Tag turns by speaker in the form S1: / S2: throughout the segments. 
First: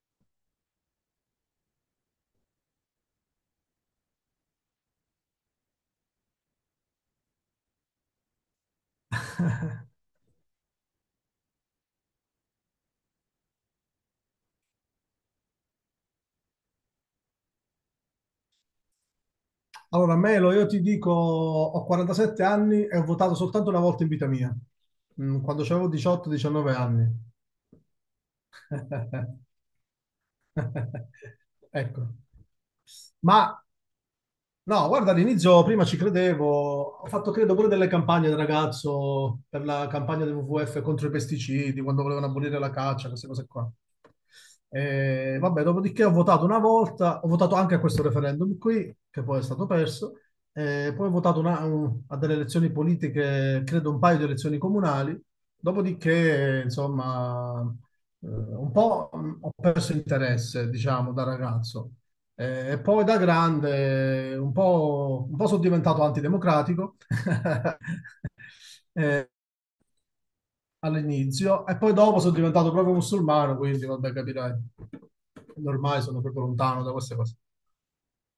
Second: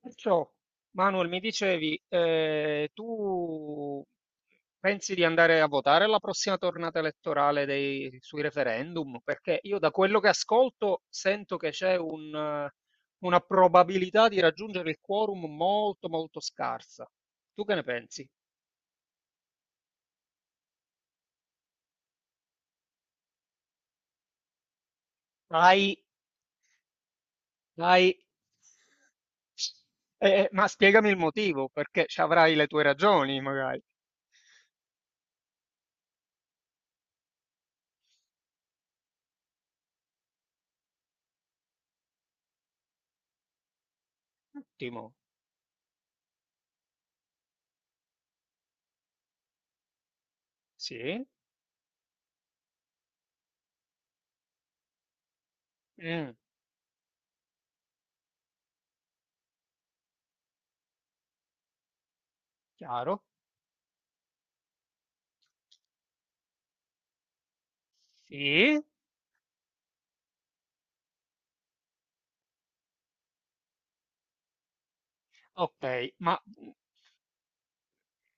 S1: Perciò, Manuel, mi dicevi, tu pensi di andare a votare alla prossima tornata elettorale sui referendum? Perché io da quello che ascolto sento che c'è una probabilità di raggiungere il quorum molto molto scarsa. Tu che ne pensi?
S2: Allora, Melo, io ti dico, ho 47 anni e ho votato soltanto una volta in vita mia, quando avevo
S1: Dai,
S2: 18-19 anni.
S1: dai. Ma spiegami il motivo, perché
S2: Ecco.
S1: ci avrai le tue ragioni,
S2: Ma
S1: magari.
S2: No, guarda, all'inizio prima ci credevo, ho fatto credo pure delle campagne da ragazzo per la campagna del WWF contro i pesticidi, quando volevano abolire la caccia, queste cose qua.
S1: Ottimo.
S2: E, vabbè, dopodiché ho votato una volta, ho votato anche a questo referendum qui, che poi è stato perso, e poi ho
S1: Sì.
S2: votato a delle elezioni politiche, credo un paio di elezioni comunali,
S1: Mm,
S2: dopodiché, insomma, un po' ho perso interesse, diciamo, da ragazzo. E poi da
S1: chiaro.
S2: grande un po' sono diventato antidemocratico
S1: Sì.
S2: eh, all'inizio e poi dopo sono diventato proprio musulmano, quindi vabbè, capirai.
S1: Ok,
S2: Ormai sono
S1: ma
S2: proprio
S1: mh,
S2: lontano da queste cose.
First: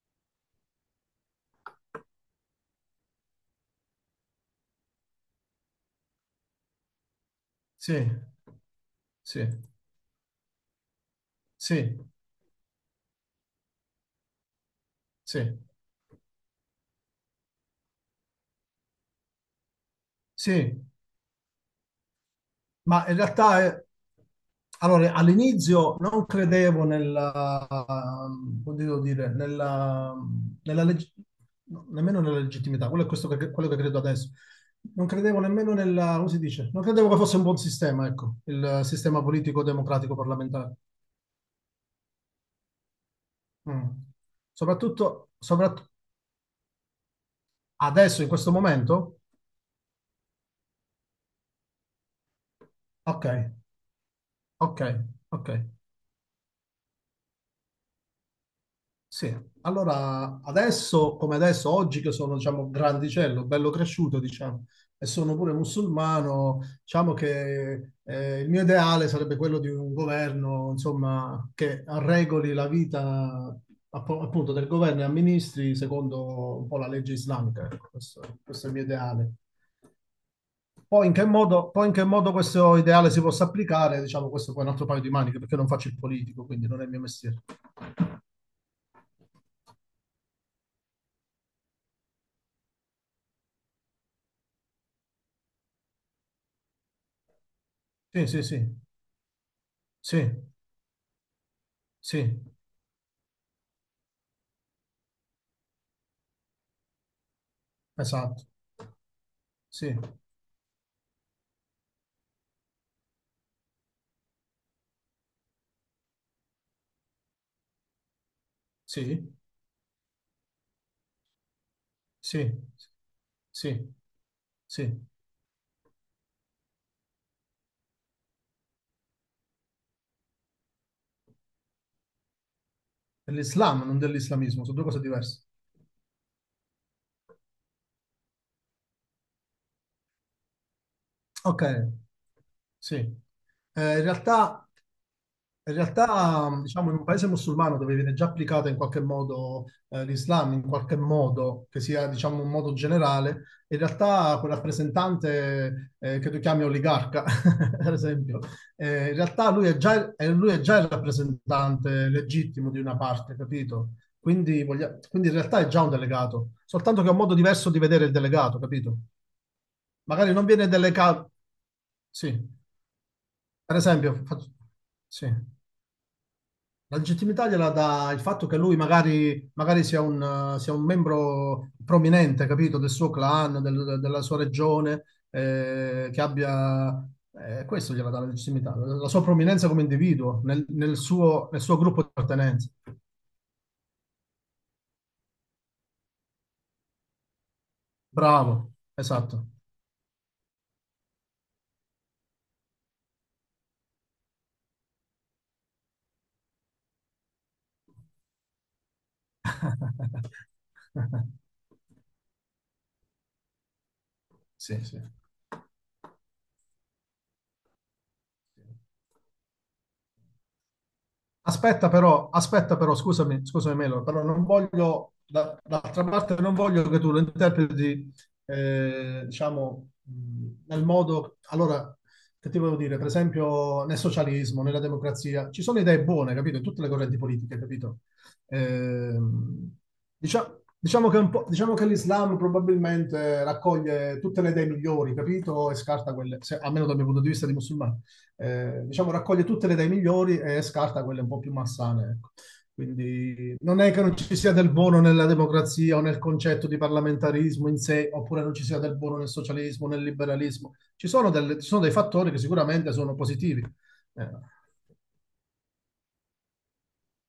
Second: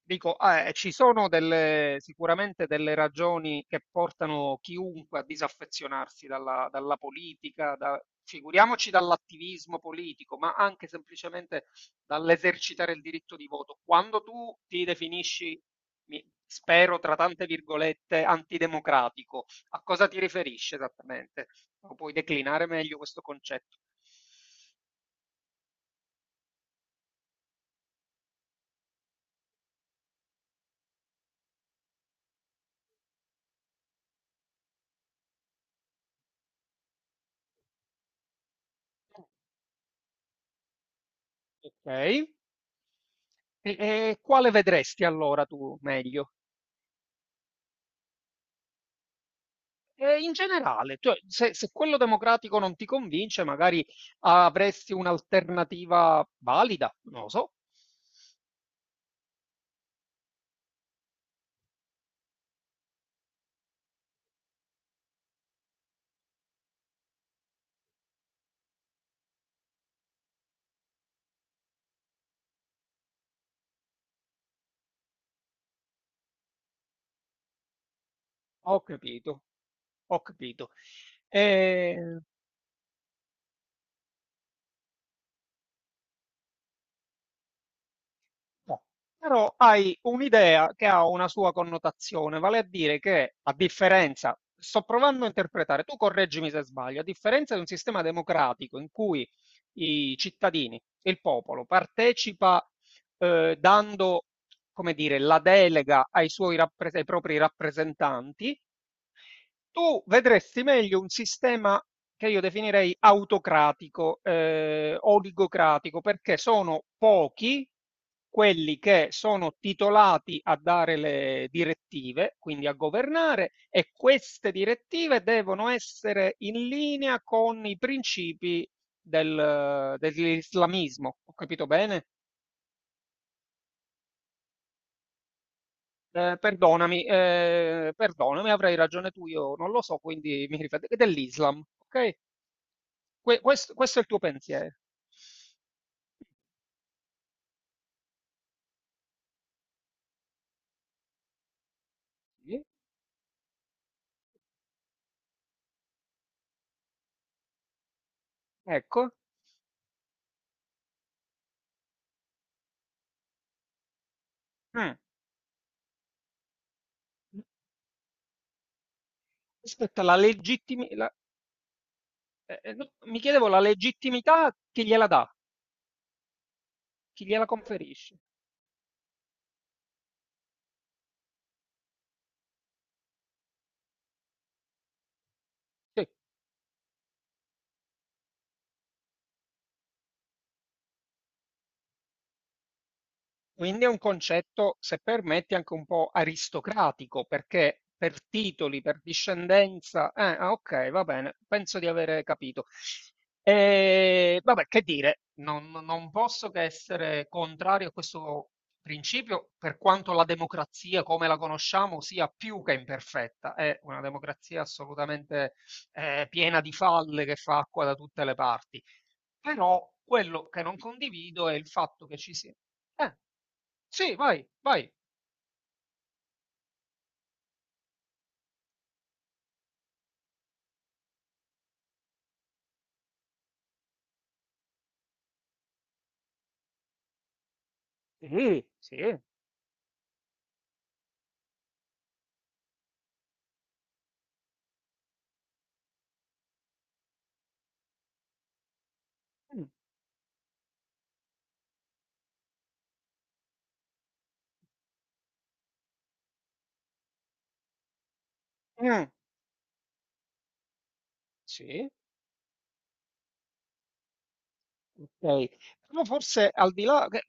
S1: dico, ci sono sicuramente delle ragioni che portano chiunque a disaffezionarsi dalla politica,
S2: Sì,
S1: figuriamoci
S2: sì,
S1: dall'attivismo politico, ma anche semplicemente
S2: sì,
S1: dall'esercitare il diritto di voto. Quando tu ti
S2: sì,
S1: definisci, spero tra tante virgolette, antidemocratico, a cosa ti riferisci
S2: sì.
S1: esattamente? Lo puoi declinare meglio
S2: Ma in
S1: questo
S2: realtà,
S1: concetto?
S2: allora, all'inizio non credevo nella, come devo dire, nella leg- no, nemmeno nella legittimità, quello che credo adesso. Non credevo nemmeno nella, come si dice? Non credevo che fosse un buon sistema, ecco, il sistema politico-democratico parlamentare.
S1: Ok, e
S2: Mm.
S1: e quale vedresti
S2: Soprattutto,
S1: allora tu meglio?
S2: adesso, in questo momento?
S1: In generale, cioè se quello democratico non ti
S2: Ok,
S1: convince, magari
S2: ok,
S1: avresti
S2: ok.
S1: un'alternativa valida, non lo so.
S2: Sì, allora adesso, come adesso, oggi che sono, diciamo, grandicello, bello cresciuto, diciamo, e sono pure musulmano, diciamo che il mio ideale sarebbe quello di un governo, insomma, che regoli la vita appunto del governo e amministri secondo un po' la legge islamica. Ecco, questo è il
S1: Ho
S2: mio ideale.
S1: capito, ho capito.
S2: Poi in che modo, poi in che
S1: Ehm,
S2: modo questo ideale si possa applicare, diciamo, questo poi è un altro paio di maniche, perché non faccio il politico, quindi non è il mio mestiere.
S1: no. Però hai un'idea che ha una sua connotazione, vale a dire che a differenza sto provando a interpretare, tu correggimi se sbaglio, a differenza di un sistema
S2: Sì, sì, sì,
S1: democratico in cui i
S2: sì,
S1: cittadini, il popolo
S2: sì.
S1: partecipa, dando come dire, la delega ai suoi ai propri
S2: Esatto,
S1: rappresentanti,
S2: sì,
S1: tu vedresti meglio un sistema che io definirei autocratico, oligocratico, perché sono pochi quelli che
S2: sì,
S1: sono titolati a dare le direttive,
S2: sì,
S1: quindi a governare, e
S2: sì,
S1: queste
S2: sì.
S1: direttive devono essere in linea con i principi dell'islamismo. Ho capito bene?
S2: Dell'Islam, non dell'islamismo, sono due cose diverse.
S1: Perdonami, perdonami, avrai ragione tu, io non lo so, quindi mi rifà dell'Islam,
S2: Ok,
S1: okay?
S2: sì.
S1: Que questo questo è
S2: In
S1: il tuo
S2: realtà
S1: pensiero.
S2: In realtà, diciamo, in un paese musulmano dove viene già applicata in qualche modo l'Islam, in qualche modo, che sia, diciamo, un
S1: Sì,
S2: modo generale, in realtà quel rappresentante che tu chiami oligarca, per esempio,
S1: ecco.
S2: in realtà lui è già il rappresentante legittimo di una parte, capito? Quindi,
S1: Mh.
S2: voglia- quindi in realtà è già un delegato, soltanto che è un modo diverso di vedere il delegato, capito?
S1: Aspetta, la
S2: Magari non viene
S1: legittimi la
S2: delegato, sì,
S1: no, mi chiedevo la
S2: per esempio,
S1: legittimità chi gliela
S2: sì.
S1: dà,
S2: La
S1: chi gliela
S2: legittimità gliela dà
S1: conferisce.
S2: il fatto che lui magari sia un membro prominente, capito, del suo clan, della sua regione,
S1: Sì.
S2: che abbia... questo gliela dà la legittimità, la sua prominenza come individuo nel suo gruppo di appartenenza.
S1: Quindi è un concetto, se permetti, anche un po' aristocratico, perché per
S2: Bravo,
S1: titoli, per
S2: esatto.
S1: discendenza, ah, ok, va bene, penso di avere capito. E, vabbè, che dire, non posso che essere contrario a questo principio, per quanto la democrazia come la conosciamo sia più che imperfetta, è una democrazia
S2: Sì, sì.
S1: assolutamente piena di falle che fa acqua da tutte le parti. Però quello che non condivido è il fatto che ci sia
S2: Aspetta però,
S1: eh,
S2: scusami, scusami Melo,
S1: sì,
S2: però non
S1: vai, vai.
S2: voglio, d'altra parte non voglio che tu lo interpreti, diciamo, nel modo, allora, che ti volevo dire, per esempio nel socialismo, nella democrazia, ci sono idee buone, capito, in tutte le correnti politiche, capito?
S1: Sì, sì.
S2: Ehm, diciamo, che un po', diciamo che l'Islam probabilmente raccoglie tutte le idee migliori, capito, e scarta quelle, almeno dal mio punto di vista di musulmano diciamo, raccoglie
S1: Mh,
S2: tutte le idee migliori e scarta quelle un po' più massane. Ecco. Quindi non è che non ci sia del buono nella democrazia o nel concetto di parlamentarismo in sé, oppure non ci sia del
S1: mh,
S2: buono nel socialismo, nel liberalismo. Ci sono
S1: sì.
S2: dei fattori che sicuramente sono positivi. Eh,
S1: Okay. Però forse al di là che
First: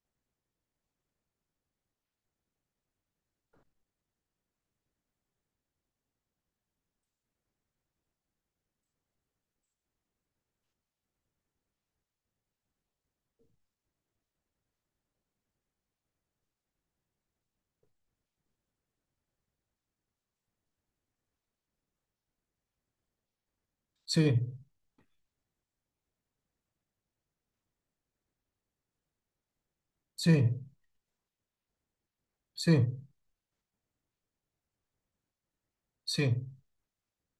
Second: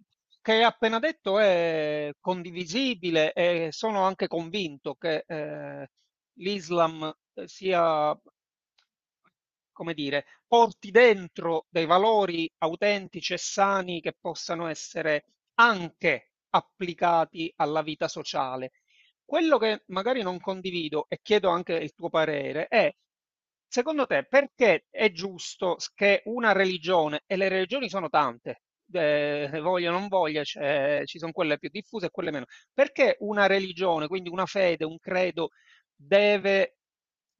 S1: che hai appena detto è condivisibile e sono anche convinto che, l'Islam, sia come dire, porti dentro dei valori autentici e sani che possano essere anche applicati alla vita sociale. Quello che magari non condivido e chiedo anche il tuo parere è, secondo te,
S2: sì,
S1: perché è giusto che una religione, e le religioni sono tante, voglia o non voglia,
S2: sì,
S1: ci sono quelle più diffuse e quelle meno,
S2: sì,
S1: perché una religione, quindi una fede, un credo,
S2: sì,
S1: deve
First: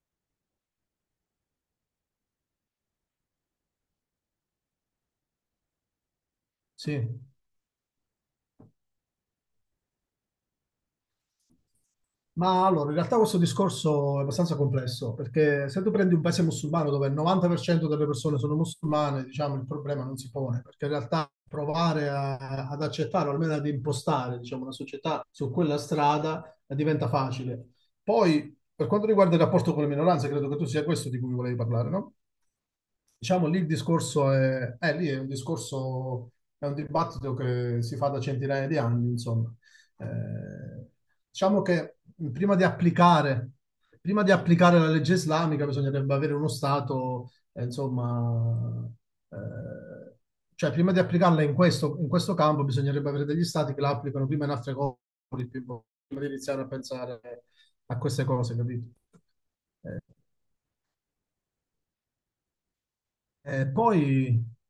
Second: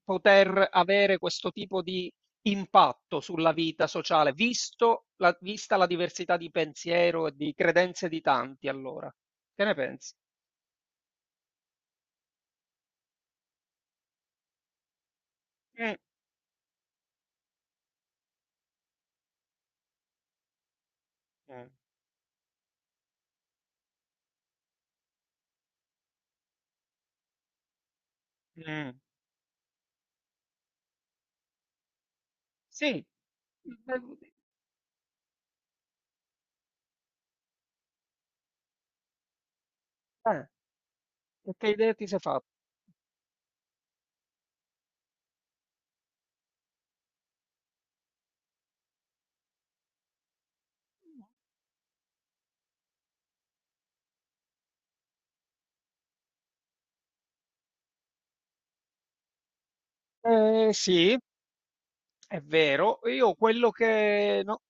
S1: poter avere questo tipo di impatto sulla vita sociale, visto vista la diversità di
S2: sì.
S1: pensiero e di credenze di tanti, allora? Che ne pensi?
S2: Ma allora, in realtà questo discorso è abbastanza complesso, perché se tu
S1: Mm.
S2: prendi un paese musulmano dove il 90% delle persone sono musulmane, diciamo, il problema non si pone, perché in realtà
S1: Mm.
S2: provare ad accettare, o almeno ad impostare, diciamo, una società su quella strada diventa facile. Poi, per
S1: Mh.
S2: quanto riguarda il rapporto con le minoranze, credo che tu sia questo di cui volevi parlare, no?
S1: Sì,
S2: Diciamo lì il
S1: eh,
S2: discorso è, lì è un discorso, è un dibattito che si fa da centinaia di anni, insomma. Eh, diciamo
S1: che idea
S2: che
S1: ti sei fa
S2: prima di applicare, prima di applicare la legge islamica bisognerebbe avere uno Stato, insomma, eh, cioè prima di applicarla in questo, campo bisognerebbe avere degli Stati che la applicano prima in altre cose, prima di iniziare a pensare a queste cose, capito? Eh,
S1: Eh sì, è vero. Io
S2: eh,
S1: quello che
S2: poi,
S1: no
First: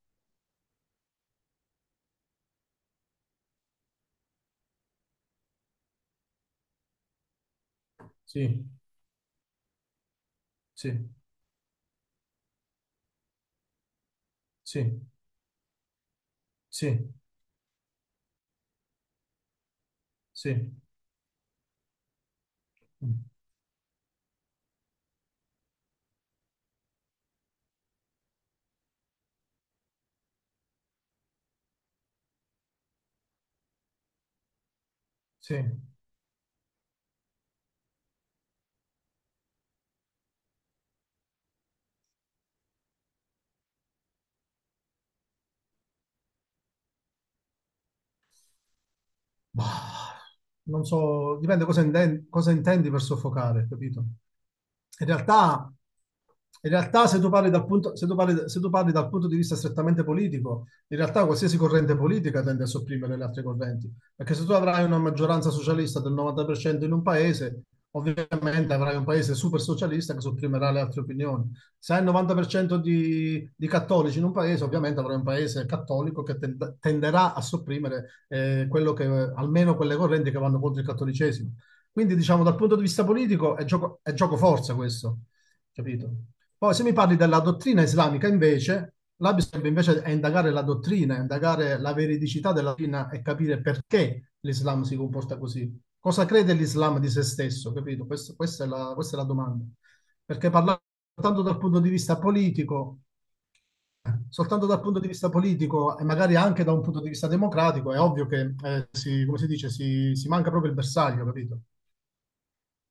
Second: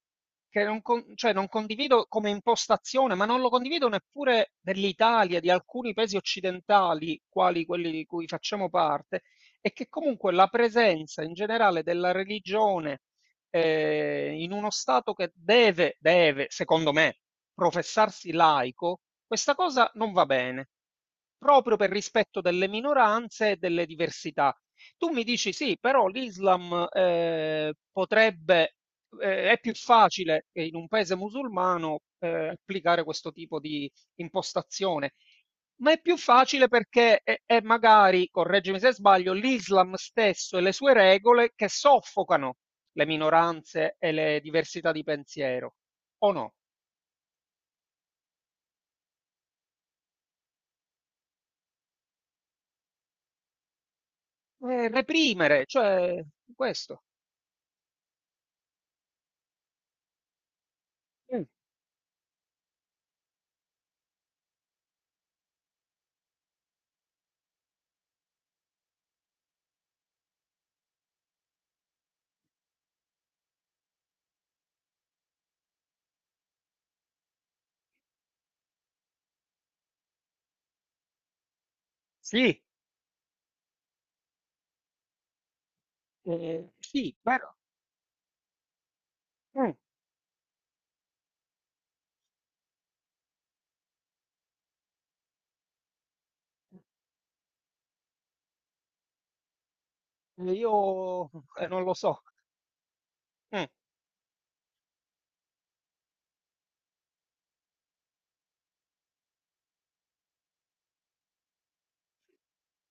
S1: Che non con cioè non condivido come impostazione, ma non lo condivido neppure dell'Italia, di alcuni paesi occidentali, quali quelli di cui
S2: sì,
S1: facciamo parte, è che comunque la
S2: sì.
S1: presenza in generale della religione, in uno
S2: Sì,
S1: Stato che deve, secondo
S2: sì,
S1: me, professarsi laico, questa cosa non va
S2: sì,
S1: bene, proprio per rispetto delle
S2: mm,
S1: minoranze e delle diversità. Tu mi dici: "Sì, però l'Islam, potrebbe" è più facile in un paese musulmano applicare questo tipo di impostazione,
S2: sì.
S1: ma è più facile perché è magari, correggimi se sbaglio, l'Islam stesso e le sue regole che soffocano le minoranze e le diversità di pensiero, o no?
S2: Ma non so, dipende cosa intendi per soffocare, capito? In
S1: Reprimere,
S2: realtà,
S1: cioè
S2: in
S1: questo.
S2: realtà se tu parli dal punto, se tu parli- se tu parli dal punto di vista strettamente politico, in realtà
S1: Mm,
S2: qualsiasi corrente politica tende a sopprimere le altre correnti, perché se tu avrai una maggioranza socialista del 90% in un paese, ovviamente avrai un paese super socialista che sopprimerà le altre opinioni. Se hai il 90% di cattolici in un paese, ovviamente avrai un paese cattolico che tenderà a sopprimere quello che, almeno quelle correnti che vanno contro il cattolicesimo. Quindi, diciamo, dal
S1: Sì,
S2: punto di vista politico è gioco forza questo, capito? Poi se mi
S1: sì,
S2: parli della
S1: però
S2: dottrina islamica, invece, là bisogna
S1: mm,
S2: invece è indagare la dottrina, indagare la veridicità della dottrina e capire perché l'Islam si comporta così. Cosa crede l'Islam di se stesso, capito? Questa è la, domanda. Perché parlare
S1: io
S2: soltanto dal punto
S1: non
S2: di
S1: lo
S2: vista
S1: so.
S2: politico,
S1: Mm.
S2: soltanto dal punto di vista politico e magari anche da un punto di vista democratico, è ovvio che, si, come si dice, si manca proprio il bersaglio, capito?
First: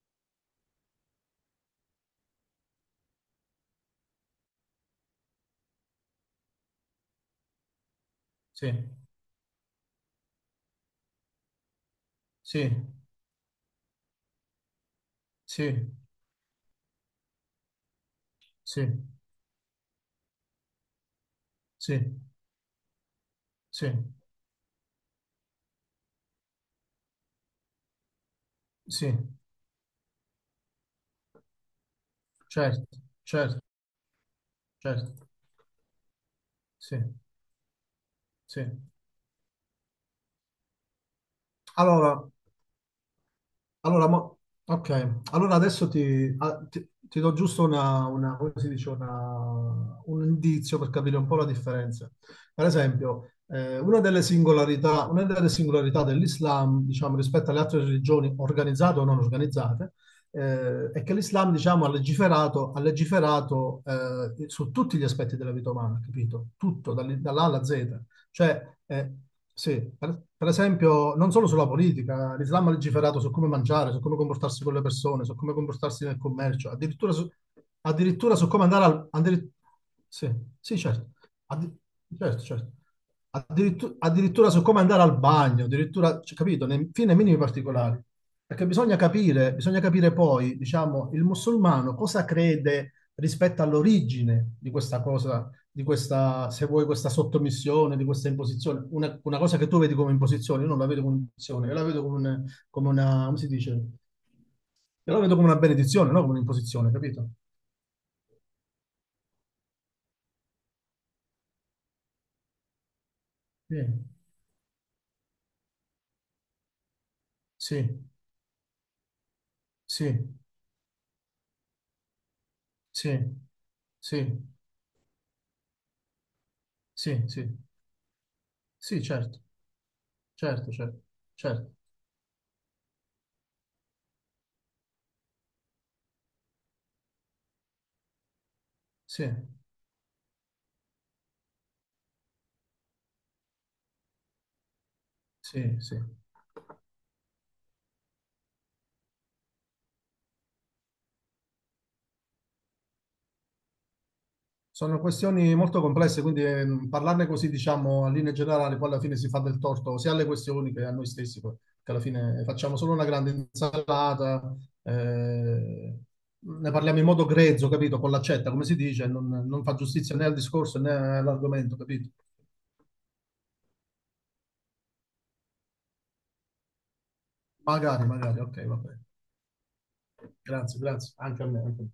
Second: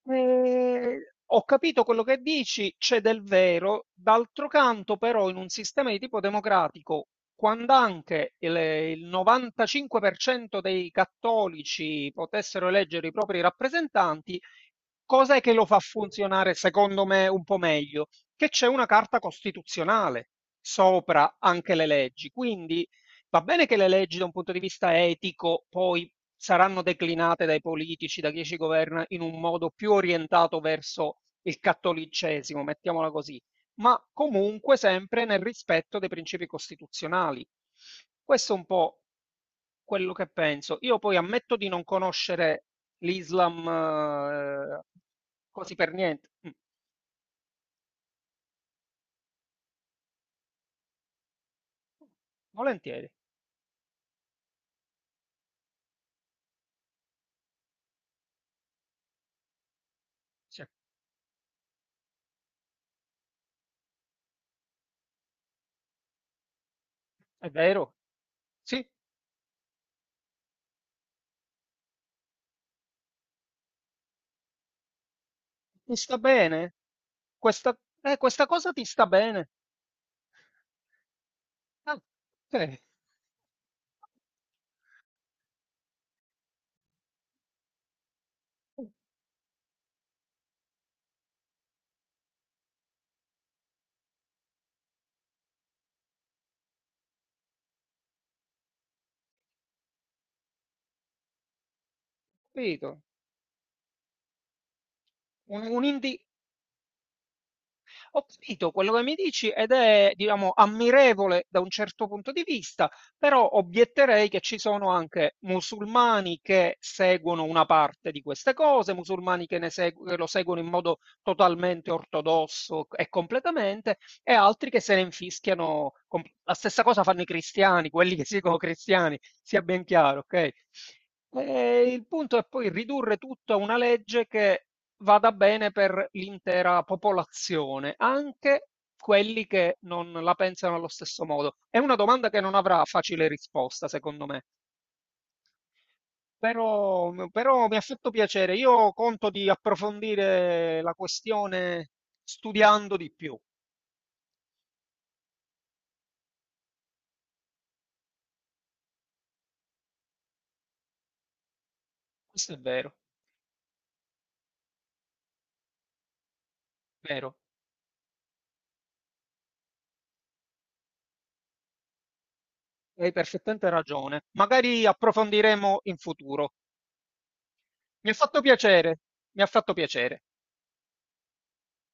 S1: Ehm, ho capito quello che dici, c'è del vero, d'altro canto però in un sistema di tipo democratico, quando anche
S2: Sì.
S1: il 95% dei cattolici potessero
S2: Sì,
S1: eleggere i propri rappresentanti, cos'è che lo fa
S2: sì,
S1: funzionare secondo me un po' meglio? Che c'è una
S2: sì,
S1: carta costituzionale sopra anche le
S2: sì,
S1: leggi, quindi va bene che
S2: sì,
S1: le leggi da un punto di vista etico poi saranno declinate dai politici, da chi ci governa,
S2: sì,
S1: in un modo più orientato verso il cattolicesimo,
S2: certo,
S1: mettiamola così,
S2: certo,
S1: ma comunque sempre
S2: certo,
S1: nel rispetto dei principi
S2: sì,
S1: costituzionali. Questo è un
S2: sì.
S1: po' quello che penso. Io poi ammetto di non
S2: Allora,
S1: conoscere l'Islam
S2: Allora,
S1: eh,
S2: ok, allora
S1: così
S2: adesso
S1: per niente.
S2: ti,
S1: Mm.
S2: a- ti- ti do giusto una, come si dice, un indizio per capire un po' la differenza. Per
S1: Volentieri,
S2: esempio, una delle singolarità dell'Islam, diciamo, rispetto alle altre religioni organizzate o non organizzate,
S1: sì.
S2: è che l'Islam, diciamo, ha legiferato, su tutti gli aspetti della vita umana, capito? Tutto, dall'A
S1: È
S2: alla
S1: vero?
S2: Z. Cioè,
S1: Sì,
S2: sì, per esempio, non solo sulla politica, l'Islam ha legiferato su come mangiare, su come comportarsi con le persone, su come
S1: ti
S2: comportarsi nel
S1: sta
S2: commercio,
S1: bene?
S2: addirittura su,
S1: Questa,
S2: addirittura
S1: questa
S2: su come
S1: cosa ti
S2: andare
S1: sta
S2: al,
S1: bene?
S2: sì, sì, certo. Addi-
S1: Ah,
S2: certo, certo.
S1: ok.
S2: Addirittura su come andare al bagno, addirittura, cioè, capito, nei, fin nei minimi particolari. Perché bisogna capire poi, diciamo, il musulmano cosa crede rispetto all'origine di questa cosa, di questa, se vuoi, questa sottomissione, di questa imposizione. Una cosa che tu vedi come imposizione, io non la vedo come imposizione, io la vedo come
S1: Capito,
S2: una, come si dice? Io la vedo come una
S1: un
S2: benedizione,
S1: indi
S2: no? Come un'imposizione, capito?
S1: ho capito quello che mi dici ed è, diciamo, ammirevole da un certo punto di vista, però
S2: Sì,
S1: obietterei che ci sono anche musulmani che seguono una
S2: sì,
S1: parte di queste cose, musulmani che, che lo
S2: sì,
S1: seguono in modo totalmente ortodosso e
S2: sì,
S1: completamente,
S2: sì,
S1: e altri che se ne infischiano. La stessa cosa fanno
S2: sì,
S1: i
S2: sì,
S1: cristiani, quelli che si dicono
S2: sì,
S1: cristiani,
S2: certo,
S1: sia ben chiaro, ok?
S2: certo, certo, certo,
S1: E il punto è poi ridurre tutto a una legge che vada bene per l'intera popolazione, anche
S2: sì,
S1: quelli che non la pensano allo stesso modo. È una domanda che non avrà facile risposta, secondo me.
S2: sì, sì.
S1: Però, però mi ha fatto piacere. Io conto di approfondire la questione studiando di più.
S2: Sono questioni molto complesse, quindi parlarne così, diciamo, a linea generale, poi alla fine si fa del torto sia alle questioni che a noi stessi, poi, che alla fine
S1: Questo è
S2: facciamo solo
S1: vero,
S2: una grande insalata, eh, ne parliamo in modo
S1: vero.
S2: grezzo, capito? Con l'accetta, come si dice, non fa giustizia né al discorso né all'argomento, capito?
S1: Hai perfettamente ragione. Magari approfondiremo in futuro.
S2: Magari,
S1: Mi ha fatto
S2: magari, ok, va
S1: piacere,
S2: bene.
S1: mi ha fatto piacere.
S2: Grazie, grazie, anche a me. Anche a me.